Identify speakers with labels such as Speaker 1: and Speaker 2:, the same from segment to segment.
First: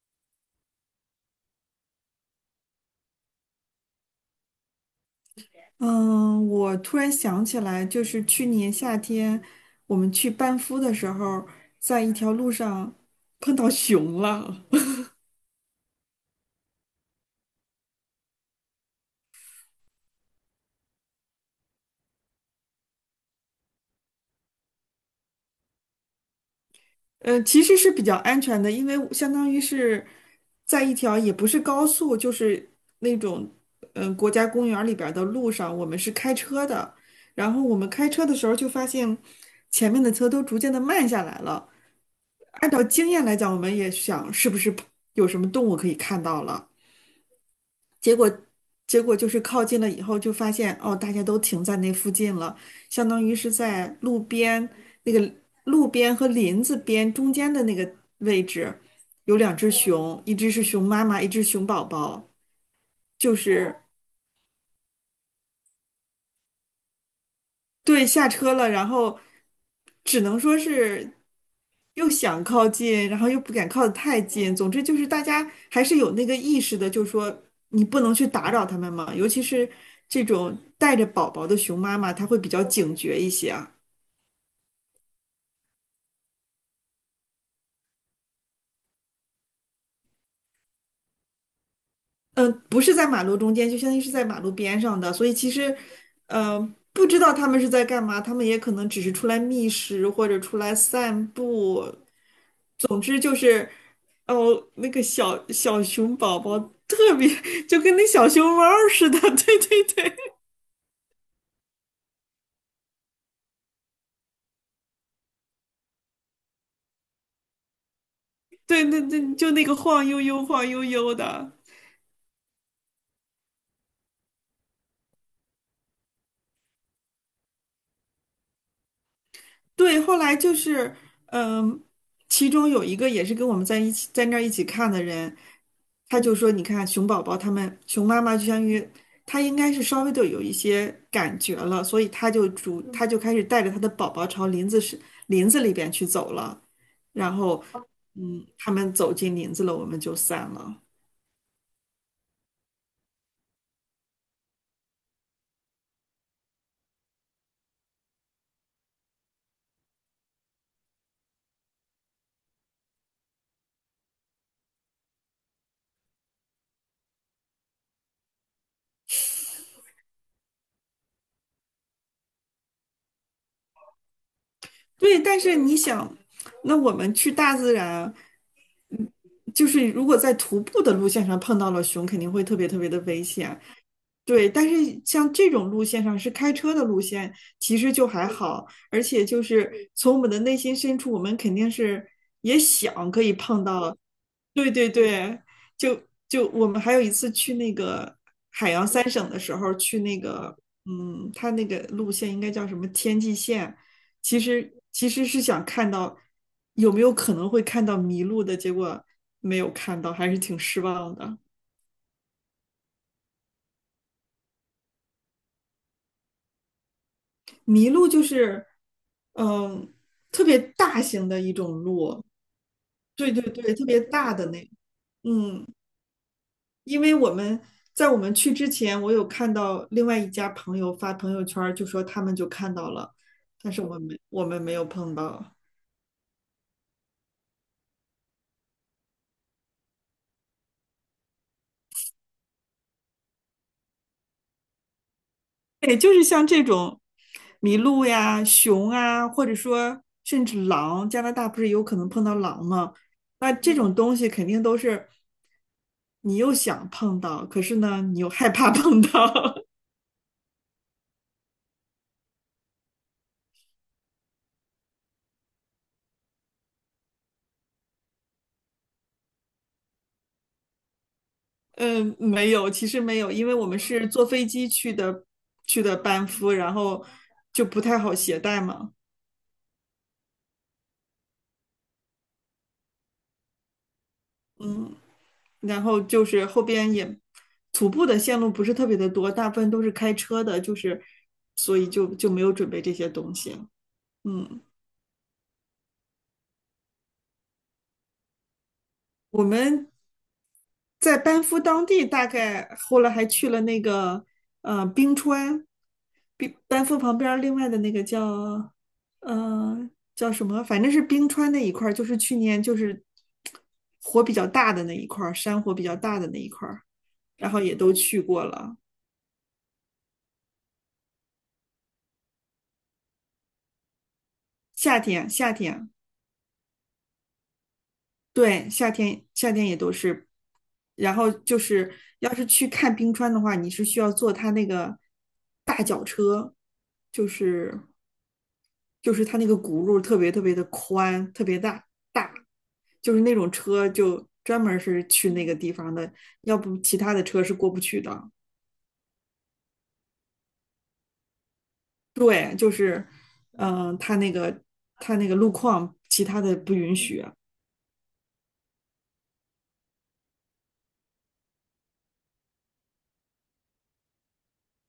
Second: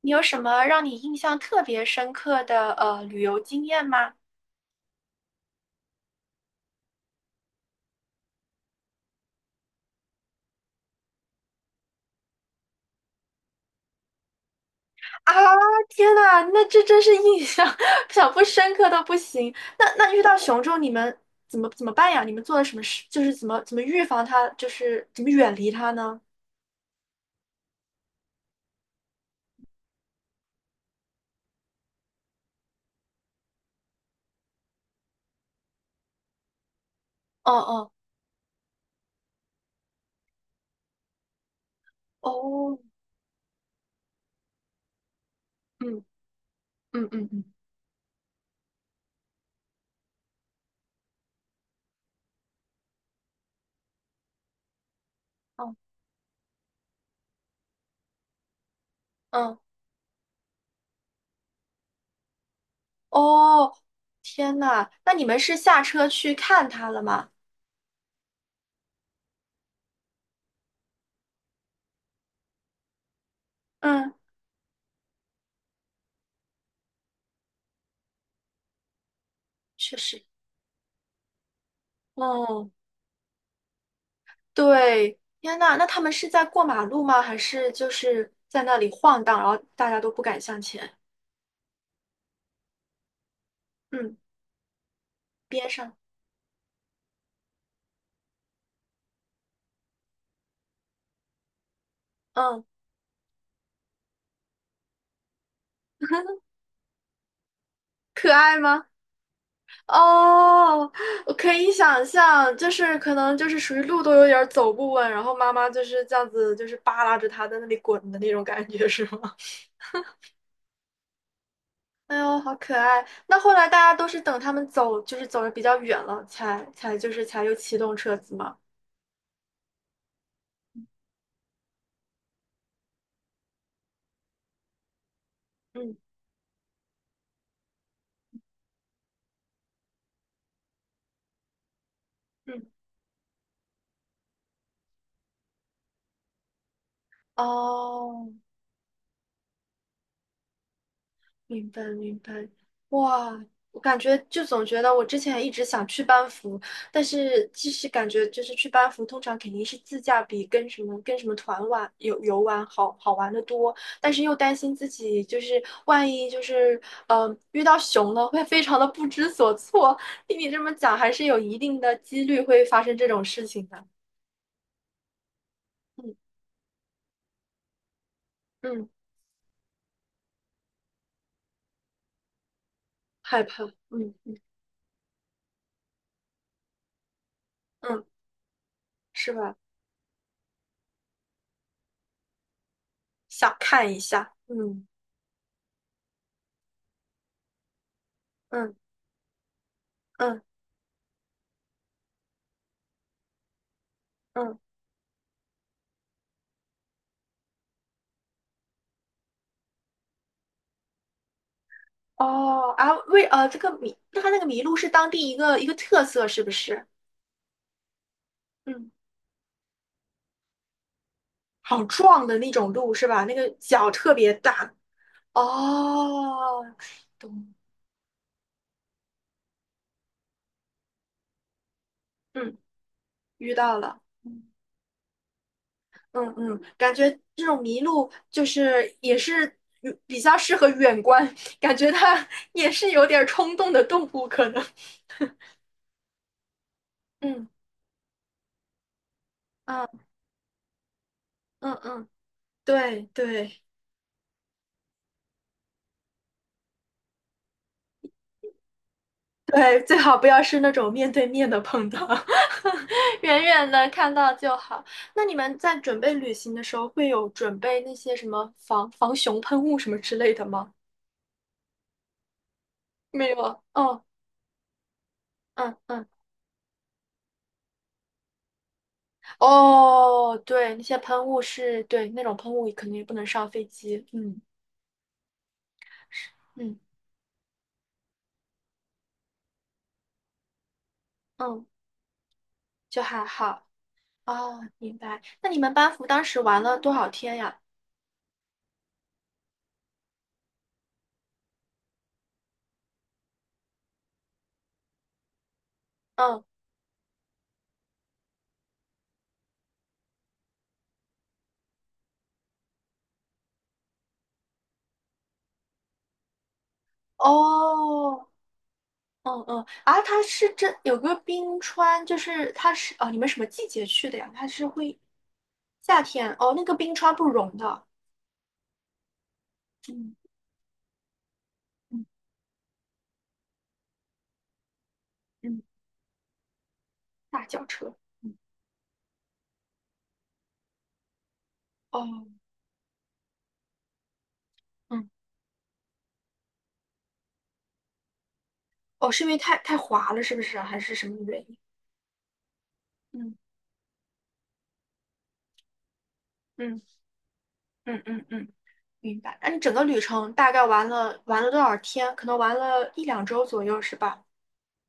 Speaker 1: 你有什么让你印象特别深刻的旅游经验吗？
Speaker 2: 嗯，我突然想起来，就是去年夏天我们去班夫的时候，在一条路上碰到熊了。
Speaker 1: 啊，天呐，那这真是印象 想不深刻都不行。那遇到熊之后，你们怎么办呀？你们做了什么事？就是怎么预防它，就是怎么远离它呢？
Speaker 2: 其实是比较安全的，因为相当于是在一条也不是高速，就是那种国家公园里边儿的路上，我们是开车的。
Speaker 1: 哦
Speaker 2: 然后我们
Speaker 1: 哦
Speaker 2: 开车的时候就发现前面的车都逐渐的慢下来了。按
Speaker 1: 哦，
Speaker 2: 照经验来讲，我们也想是不是有什么动物可以
Speaker 1: 嗯
Speaker 2: 看到了。
Speaker 1: 嗯嗯嗯
Speaker 2: 结果结果就是靠近了以后，就发现哦，大家都停在那附近了，相当于是在路边那个
Speaker 1: 嗯
Speaker 2: 路边和林子边中间的那个位置，有两
Speaker 1: 嗯，
Speaker 2: 只熊，一只是熊妈妈，一只熊宝宝，就
Speaker 1: 哦，
Speaker 2: 是
Speaker 1: 天呐，那你们是下车去看它了吗？
Speaker 2: 对，下车了，然后只能说是。又想靠近，然后又不敢靠得
Speaker 1: 嗯，
Speaker 2: 太近。总之就是大家还是有那个意识的，就是说你不能去打扰他们嘛。尤其是
Speaker 1: 确
Speaker 2: 这
Speaker 1: 实。
Speaker 2: 种带着宝宝的熊妈妈，她会比较
Speaker 1: 哦，
Speaker 2: 警觉一些啊。
Speaker 1: 对，天呐，那他们是在过马路吗？还是就是在那里晃荡，然后大家都不敢向前？
Speaker 2: 不是在马路中间，就相当于是
Speaker 1: 嗯，
Speaker 2: 在马路边上的，所以其
Speaker 1: 边
Speaker 2: 实，
Speaker 1: 上，
Speaker 2: 呃，不知道他们是在干嘛，他们也可能只是出来觅食或者出来散步。
Speaker 1: 嗯，
Speaker 2: 总之就是，哦，那个小小熊宝宝特别 就跟那小
Speaker 1: 可
Speaker 2: 熊
Speaker 1: 爱
Speaker 2: 猫
Speaker 1: 吗？
Speaker 2: 似的，对对对。
Speaker 1: 哦，我可以想象，就是可能就是属于路都有点儿走不稳，然后妈妈就是这样子，就是扒拉着他在那里滚的那种感
Speaker 2: 对，
Speaker 1: 觉，
Speaker 2: 那
Speaker 1: 是吗？
Speaker 2: 那就那个晃悠悠、晃悠悠的。
Speaker 1: 哎呦，好可爱！那后来大家都是等他们走，就是走的比较远了，才才就是才又启动车子嘛。
Speaker 2: 对，后来就是，嗯，其中有一个也是跟我们在一起，在那儿一起看的人，
Speaker 1: 嗯
Speaker 2: 他就说：“你看，熊宝宝他们，熊妈妈就相当于他应该是稍微的有一些感觉了，所以
Speaker 1: 嗯，
Speaker 2: 他就开始带着他的宝宝朝林子里边去走了。然后，
Speaker 1: 哦。
Speaker 2: 嗯，他们走进林子了，我们就散了。
Speaker 1: 明白明白，哇，我感觉就总觉得我之前一直想去班服，但是其实感觉就是去班服，通常肯定是自驾比跟什么团玩游游玩好好玩的多，但是又担心自己就是万一就是遇到熊了，会非常的不知所措。听你这么讲，还是有一定的几率会发生这种事情的。
Speaker 2: 对，但是你
Speaker 1: 嗯
Speaker 2: 想，那我们去大自然。”
Speaker 1: 嗯，
Speaker 2: 就是如果在徒步的路线上碰到了熊，肯定会特别特别的危
Speaker 1: 害
Speaker 2: 险。
Speaker 1: 怕，嗯
Speaker 2: 对，但是像这种路线上是开车的路线，其实
Speaker 1: 嗯，嗯
Speaker 2: 就还好，而且
Speaker 1: 是
Speaker 2: 就
Speaker 1: 吧？
Speaker 2: 是从我们的内心深处，我们肯定是也想可以
Speaker 1: 想
Speaker 2: 碰
Speaker 1: 看
Speaker 2: 到。
Speaker 1: 一下，
Speaker 2: 对
Speaker 1: 嗯
Speaker 2: 对对，就就我们还有一次去那个海
Speaker 1: 嗯
Speaker 2: 洋三省的时候，去那
Speaker 1: 嗯
Speaker 2: 个嗯，它那个路线应该叫什么天际线，其
Speaker 1: 嗯。
Speaker 2: 实其实是想看到有没有可能会看到迷路的，结果没有看到，还是挺失望的。
Speaker 1: 哦啊，这个麋，那它那个麋鹿是当地一个一个特色，是不是？
Speaker 2: 麋鹿就是，
Speaker 1: 嗯，
Speaker 2: 嗯，特别大型的一种
Speaker 1: 好
Speaker 2: 鹿，
Speaker 1: 壮的那种鹿是吧？
Speaker 2: 对
Speaker 1: 那
Speaker 2: 对
Speaker 1: 个
Speaker 2: 对，特
Speaker 1: 脚
Speaker 2: 别
Speaker 1: 特别
Speaker 2: 大的那，
Speaker 1: 大。
Speaker 2: 嗯，
Speaker 1: 哦，
Speaker 2: 因为
Speaker 1: 懂。
Speaker 2: 我们去之前，我有看到另外一家朋友发朋友圈儿就说他们就
Speaker 1: 嗯，
Speaker 2: 看到了，
Speaker 1: 遇
Speaker 2: 但
Speaker 1: 到
Speaker 2: 是我
Speaker 1: 了。
Speaker 2: 们我
Speaker 1: 嗯
Speaker 2: 们没有碰到。
Speaker 1: 嗯嗯，感觉这种麋鹿就是也是比较适合远观，感觉它也是有点儿冲动的动物可能。
Speaker 2: 对，就是像这种
Speaker 1: 嗯
Speaker 2: 麋鹿呀、熊啊，或者说
Speaker 1: 嗯
Speaker 2: 甚至狼，加拿大不是
Speaker 1: 嗯
Speaker 2: 有可
Speaker 1: 嗯，
Speaker 2: 能碰到狼吗？
Speaker 1: 对
Speaker 2: 那
Speaker 1: 对。
Speaker 2: 这种东西肯定都是你又想碰到，可是呢，你又害怕碰 到。
Speaker 1: 对，最好不要是那种面对面的碰到，远远的看到就好。那你们在准备旅行的时候，会有准备那些什么防熊喷雾什么之类的吗？
Speaker 2: 嗯，没有，其实没
Speaker 1: 没
Speaker 2: 有，
Speaker 1: 有
Speaker 2: 因为
Speaker 1: 啊。
Speaker 2: 我们
Speaker 1: 哦，
Speaker 2: 是坐飞机去的，
Speaker 1: 嗯
Speaker 2: 去的
Speaker 1: 嗯，
Speaker 2: 班夫，然后就不太好携带嘛。
Speaker 1: 哦，对，那些喷雾是对那种喷雾，肯定不能上飞机。嗯，
Speaker 2: 然后就
Speaker 1: 是，
Speaker 2: 是后
Speaker 1: 嗯
Speaker 2: 边也徒步的线路不是特别的多，大部分都是开车的，就是
Speaker 1: 嗯，
Speaker 2: 所以就没有准备这
Speaker 1: 就
Speaker 2: 些
Speaker 1: 还
Speaker 2: 东西。
Speaker 1: 好。哦，
Speaker 2: 嗯，
Speaker 1: 明白。那你们班服当时玩了多少天呀？
Speaker 2: 我们在班夫当地，大概后来还去了那个冰川，
Speaker 1: 嗯，
Speaker 2: 冰班夫旁边儿另外的那个叫呃叫什么，反正是冰川那一块儿，就是去年就是火比较大的那一块儿，山火比较大的那一块儿，然后也都去
Speaker 1: 哦，
Speaker 2: 过了。
Speaker 1: 嗯嗯，啊，它是这有个冰川，就是它是哦，你们什么季节去的呀？它是会
Speaker 2: 夏天，夏天。
Speaker 1: 夏天哦，那个冰川不融的。
Speaker 2: 对，夏天夏天也都
Speaker 1: 嗯
Speaker 2: 是，然后就是
Speaker 1: 嗯
Speaker 2: 要是去看冰川的话，你是需要坐它那个
Speaker 1: 嗯，
Speaker 2: 大脚车，就
Speaker 1: 大轿
Speaker 2: 是
Speaker 1: 车。嗯
Speaker 2: 就是它那个轱辘特别特别的宽，特别大
Speaker 1: 哦
Speaker 2: 大，就是那种车就专门儿是
Speaker 1: 嗯
Speaker 2: 去那个地方的，要不其他的车是过不去的。
Speaker 1: 哦，是因为太滑了，是不是啊？还是什么原因？
Speaker 2: 对，就是，
Speaker 1: 嗯
Speaker 2: 它那个路况其他的不允
Speaker 1: 嗯
Speaker 2: 许。
Speaker 1: 嗯嗯嗯，明白。那你整个旅程大概玩了多少天？可能玩了一两周左右，是吧？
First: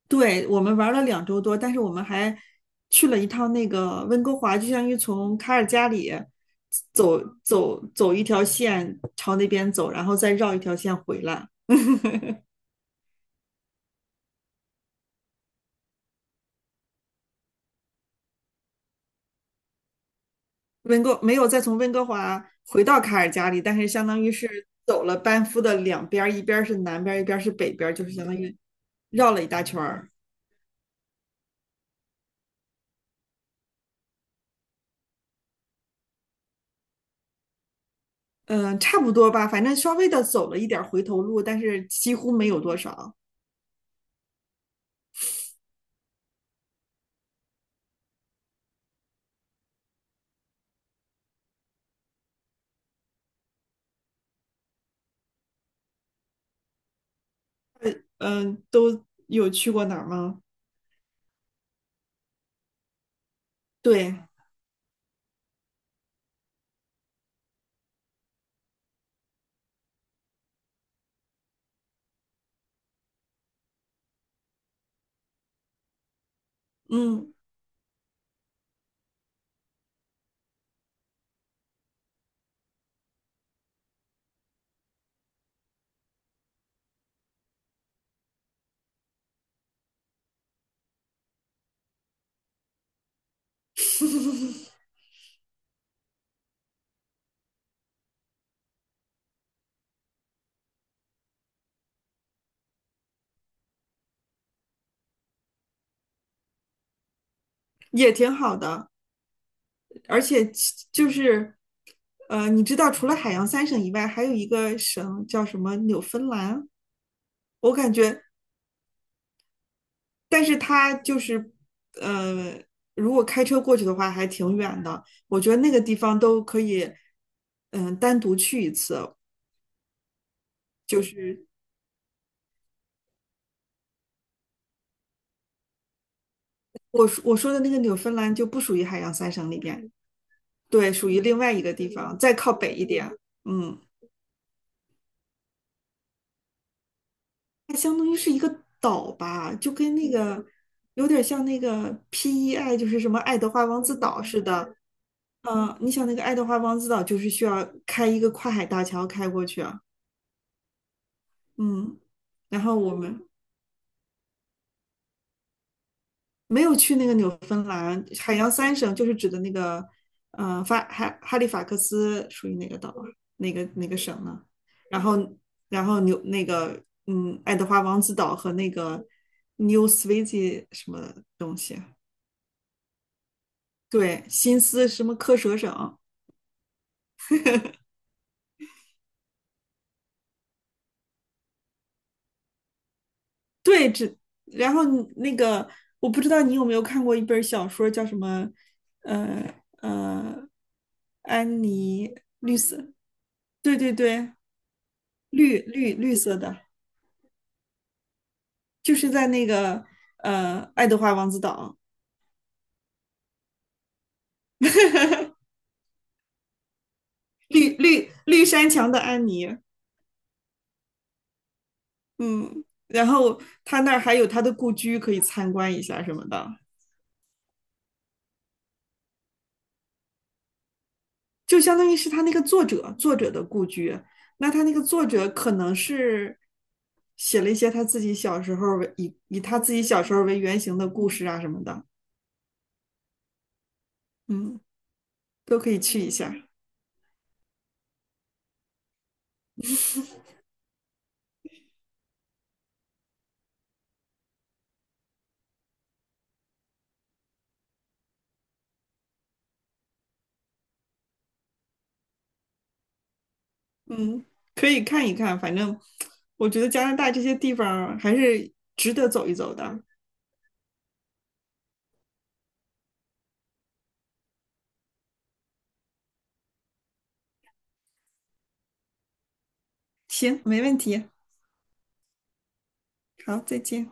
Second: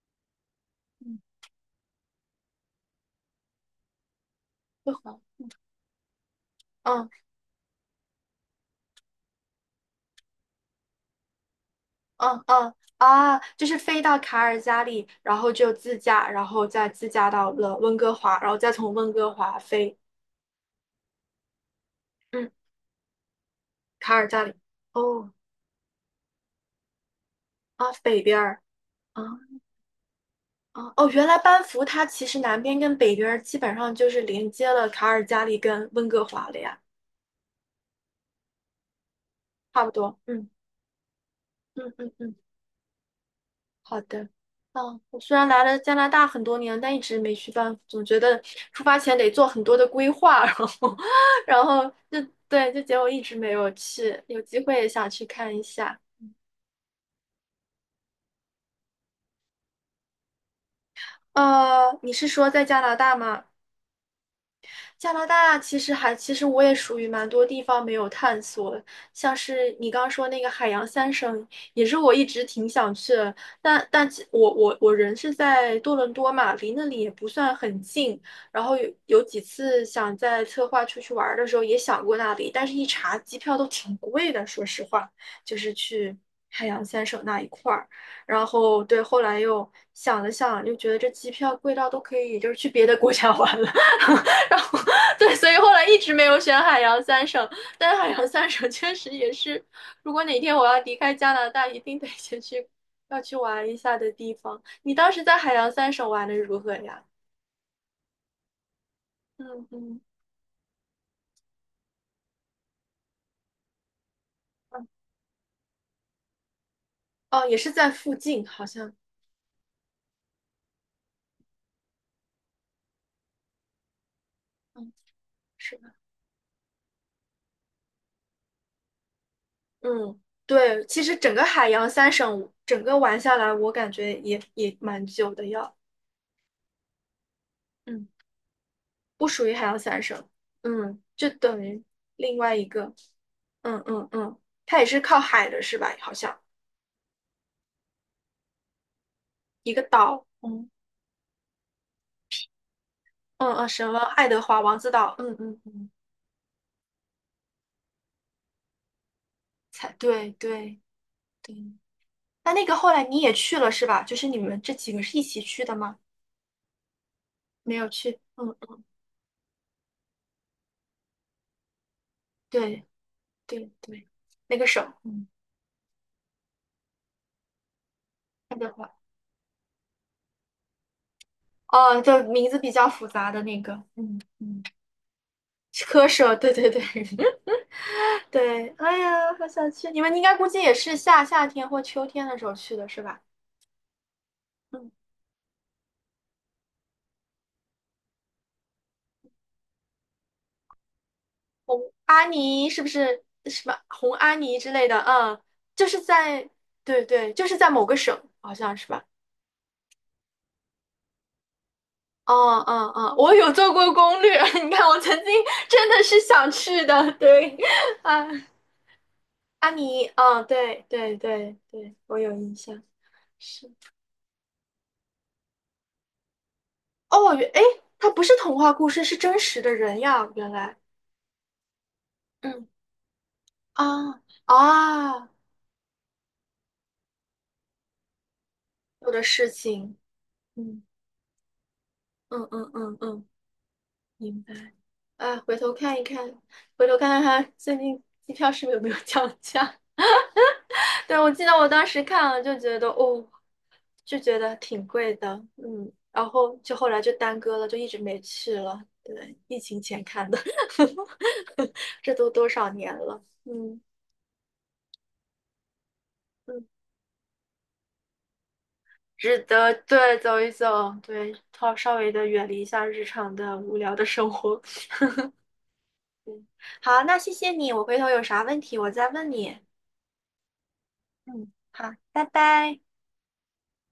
Speaker 2: 对，我们玩了
Speaker 1: 嗯，
Speaker 2: 两周多，但是我们还去了一趟那个温哥华，就相当
Speaker 1: 会
Speaker 2: 于
Speaker 1: 滑。
Speaker 2: 从卡尔加里
Speaker 1: 嗯
Speaker 2: 走走一条线朝那边走，然后再绕一条线回来。
Speaker 1: 嗯 嗯啊，就是飞到卡尔加里，然后就自驾，然后再自驾到了温哥华，然后再从温哥华飞，
Speaker 2: 温哥没有再从温哥华
Speaker 1: 嗯，
Speaker 2: 回到卡尔加里，但是相
Speaker 1: 卡
Speaker 2: 当
Speaker 1: 尔
Speaker 2: 于
Speaker 1: 加
Speaker 2: 是
Speaker 1: 里。
Speaker 2: 走了
Speaker 1: 哦
Speaker 2: 班夫的两边儿，一边儿是南边儿，一边儿是北边
Speaker 1: 啊，
Speaker 2: 儿，就是
Speaker 1: 北
Speaker 2: 相当
Speaker 1: 边
Speaker 2: 于
Speaker 1: 儿啊
Speaker 2: 绕了一大圈儿。
Speaker 1: 啊哦，原来班夫它其实南边跟北边儿基本上就是连接了卡尔加里跟温哥华了呀，
Speaker 2: 嗯，差不多吧，反正
Speaker 1: 差不
Speaker 2: 稍微
Speaker 1: 多。
Speaker 2: 的
Speaker 1: 嗯
Speaker 2: 走了一点儿回头路，但是
Speaker 1: 嗯嗯
Speaker 2: 几乎
Speaker 1: 嗯。
Speaker 2: 没有多少。
Speaker 1: 好的，嗯，我虽然来了加拿大很多年，但一直没去办，总觉得出发前得做很多的规划，然后，然后就对，就结果一直没有去，有机会也想去看一下。
Speaker 2: 嗯，都有去过哪儿吗？
Speaker 1: 你是说在加拿大吗？
Speaker 2: 对，
Speaker 1: 加拿大其实我也属于蛮多地方没有探索，像是你刚刚说那个海洋三省，也是我一直挺想去的。但其我我我人是在多伦多嘛，离那里也不
Speaker 2: 嗯，
Speaker 1: 算很近。然后有几次想在策划出去玩儿的时候也想过那里，但是一查机票都挺贵的，说实话，就是去海洋三省那一块儿。然后对，后来又想了想，又觉得这机票贵到都可以，就是去别的国家 玩了。然后对，所以后来一直没有选海洋三省。但是海洋三省确实也是，如果哪天我要离开加拿大，一定得要去玩一下的地方。你当时在海洋三省玩的如何呀？
Speaker 2: 也挺好的，
Speaker 1: 嗯嗯
Speaker 2: 而且其就是，呃，你知道，除了海洋三省以外，还有一个
Speaker 1: 嗯，
Speaker 2: 省叫什么纽芬兰，
Speaker 1: 哦，也是
Speaker 2: 我
Speaker 1: 在
Speaker 2: 感
Speaker 1: 附
Speaker 2: 觉，
Speaker 1: 近，好像，
Speaker 2: 但是它就是，呃，如果开车过去的话，还挺远
Speaker 1: 嗯，
Speaker 2: 的。我觉得那
Speaker 1: 是
Speaker 2: 个
Speaker 1: 的。
Speaker 2: 地方都可以，单独去一次。
Speaker 1: 嗯，对，其实整个海洋三省整个玩下来，我感觉也蛮久的要，
Speaker 2: 我说的那个纽
Speaker 1: 嗯。
Speaker 2: 芬兰就不属于海洋
Speaker 1: 不
Speaker 2: 三
Speaker 1: 属
Speaker 2: 省
Speaker 1: 于
Speaker 2: 里
Speaker 1: 海洋
Speaker 2: 边，
Speaker 1: 三省，
Speaker 2: 对，
Speaker 1: 嗯，
Speaker 2: 属于
Speaker 1: 就
Speaker 2: 另外
Speaker 1: 等
Speaker 2: 一个
Speaker 1: 于
Speaker 2: 地方，再
Speaker 1: 另
Speaker 2: 靠
Speaker 1: 外一
Speaker 2: 北一
Speaker 1: 个，
Speaker 2: 点。嗯，
Speaker 1: 嗯嗯嗯，它也是靠海的是吧？好像
Speaker 2: 它相当于是一个岛吧，
Speaker 1: 一
Speaker 2: 就
Speaker 1: 个
Speaker 2: 跟那
Speaker 1: 岛，
Speaker 2: 个
Speaker 1: 嗯，
Speaker 2: 有点像那个 PEI，就是什么爱德
Speaker 1: 嗯
Speaker 2: 华
Speaker 1: 嗯，
Speaker 2: 王
Speaker 1: 什么
Speaker 2: 子岛
Speaker 1: 爱德
Speaker 2: 似
Speaker 1: 华
Speaker 2: 的。
Speaker 1: 王子岛，嗯嗯嗯，
Speaker 2: 你想那个爱德华王子岛就是需要开一个跨海大桥开过去啊。
Speaker 1: 才对对对。
Speaker 2: 嗯，
Speaker 1: 那
Speaker 2: 然
Speaker 1: 那
Speaker 2: 后
Speaker 1: 个后
Speaker 2: 我
Speaker 1: 来你
Speaker 2: 们
Speaker 1: 也去了是吧？就是你们这几个是一起去的吗？
Speaker 2: 没有去那个纽芬
Speaker 1: 没有
Speaker 2: 兰，
Speaker 1: 去，
Speaker 2: 海洋
Speaker 1: 嗯，
Speaker 2: 三
Speaker 1: 嗯
Speaker 2: 省就是指的那个，哈利法克斯属于哪个
Speaker 1: 对
Speaker 2: 岛啊？
Speaker 1: 对
Speaker 2: 哪个
Speaker 1: 对，
Speaker 2: 省呢？
Speaker 1: 那个省，
Speaker 2: 然
Speaker 1: 嗯，
Speaker 2: 后然后纽那个嗯，爱德华王子岛和
Speaker 1: 爱
Speaker 2: 那
Speaker 1: 德华，
Speaker 2: 个 New Sweden 什么东西？
Speaker 1: 哦，就名字比较复杂的那个，嗯
Speaker 2: 对，新
Speaker 1: 嗯，
Speaker 2: 思什么科舍省，
Speaker 1: 科舍，对对对，对，哎呀，好想去！你们应该估计也是夏天或秋天的时候去的是吧？
Speaker 2: 对，只然后
Speaker 1: 嗯，
Speaker 2: 你那个我不知道你有没有看过一本小说叫什么，呃呃，安
Speaker 1: 红
Speaker 2: 妮
Speaker 1: 阿
Speaker 2: 绿
Speaker 1: 尼是不
Speaker 2: 色，
Speaker 1: 是什么
Speaker 2: 对对
Speaker 1: 红
Speaker 2: 对，
Speaker 1: 阿尼之类的？嗯，就是
Speaker 2: 绿色
Speaker 1: 在，
Speaker 2: 的，
Speaker 1: 对对，就是在某个省，好像是
Speaker 2: 就
Speaker 1: 吧？
Speaker 2: 是在那个爱德华王子岛，
Speaker 1: 哦哦哦，我有做过攻略，你看我曾经 真的是想去的，对，啊，
Speaker 2: 绿山墙的安妮，
Speaker 1: 阿尼，嗯，对对对对，我有印
Speaker 2: 嗯，
Speaker 1: 象，
Speaker 2: 然后
Speaker 1: 是
Speaker 2: 他那儿还有他的故居可以参观一下什么的，
Speaker 1: 哦，诶，它不是童话故事，是真实的人呀，原来，
Speaker 2: 就相当于是他那个
Speaker 1: 嗯
Speaker 2: 作者的故
Speaker 1: 啊
Speaker 2: 居。那他那个作者
Speaker 1: 啊。
Speaker 2: 可能是写了一些他自己小时候
Speaker 1: 做
Speaker 2: 以
Speaker 1: 的
Speaker 2: 以
Speaker 1: 事
Speaker 2: 他自己
Speaker 1: 情。
Speaker 2: 小时候为原型
Speaker 1: 嗯
Speaker 2: 的故事啊什么的，
Speaker 1: 嗯嗯嗯嗯，明
Speaker 2: 嗯，
Speaker 1: 白。啊，回
Speaker 2: 都可
Speaker 1: 头
Speaker 2: 以
Speaker 1: 看
Speaker 2: 去
Speaker 1: 一
Speaker 2: 一
Speaker 1: 看，
Speaker 2: 下，
Speaker 1: 回头看看它最近机票是不是有没有降价？对，我记得我当时看了就觉得哦，就觉得挺贵的，嗯，然后就后来就耽搁了，就一直没去了。对，疫情前看的，这都多少年了，嗯
Speaker 2: 嗯，可以看一看。反正我觉
Speaker 1: 嗯，
Speaker 2: 得加拿大这些地方还是值得走一
Speaker 1: 值
Speaker 2: 走
Speaker 1: 得，
Speaker 2: 的。
Speaker 1: 对，走一走，对，稍微的远离一下日常的无聊的生活。嗯，好，那谢谢你，我回头有啥问题我再问你。
Speaker 2: 行，没问题。
Speaker 1: 嗯，好，拜拜。
Speaker 2: 好，再见。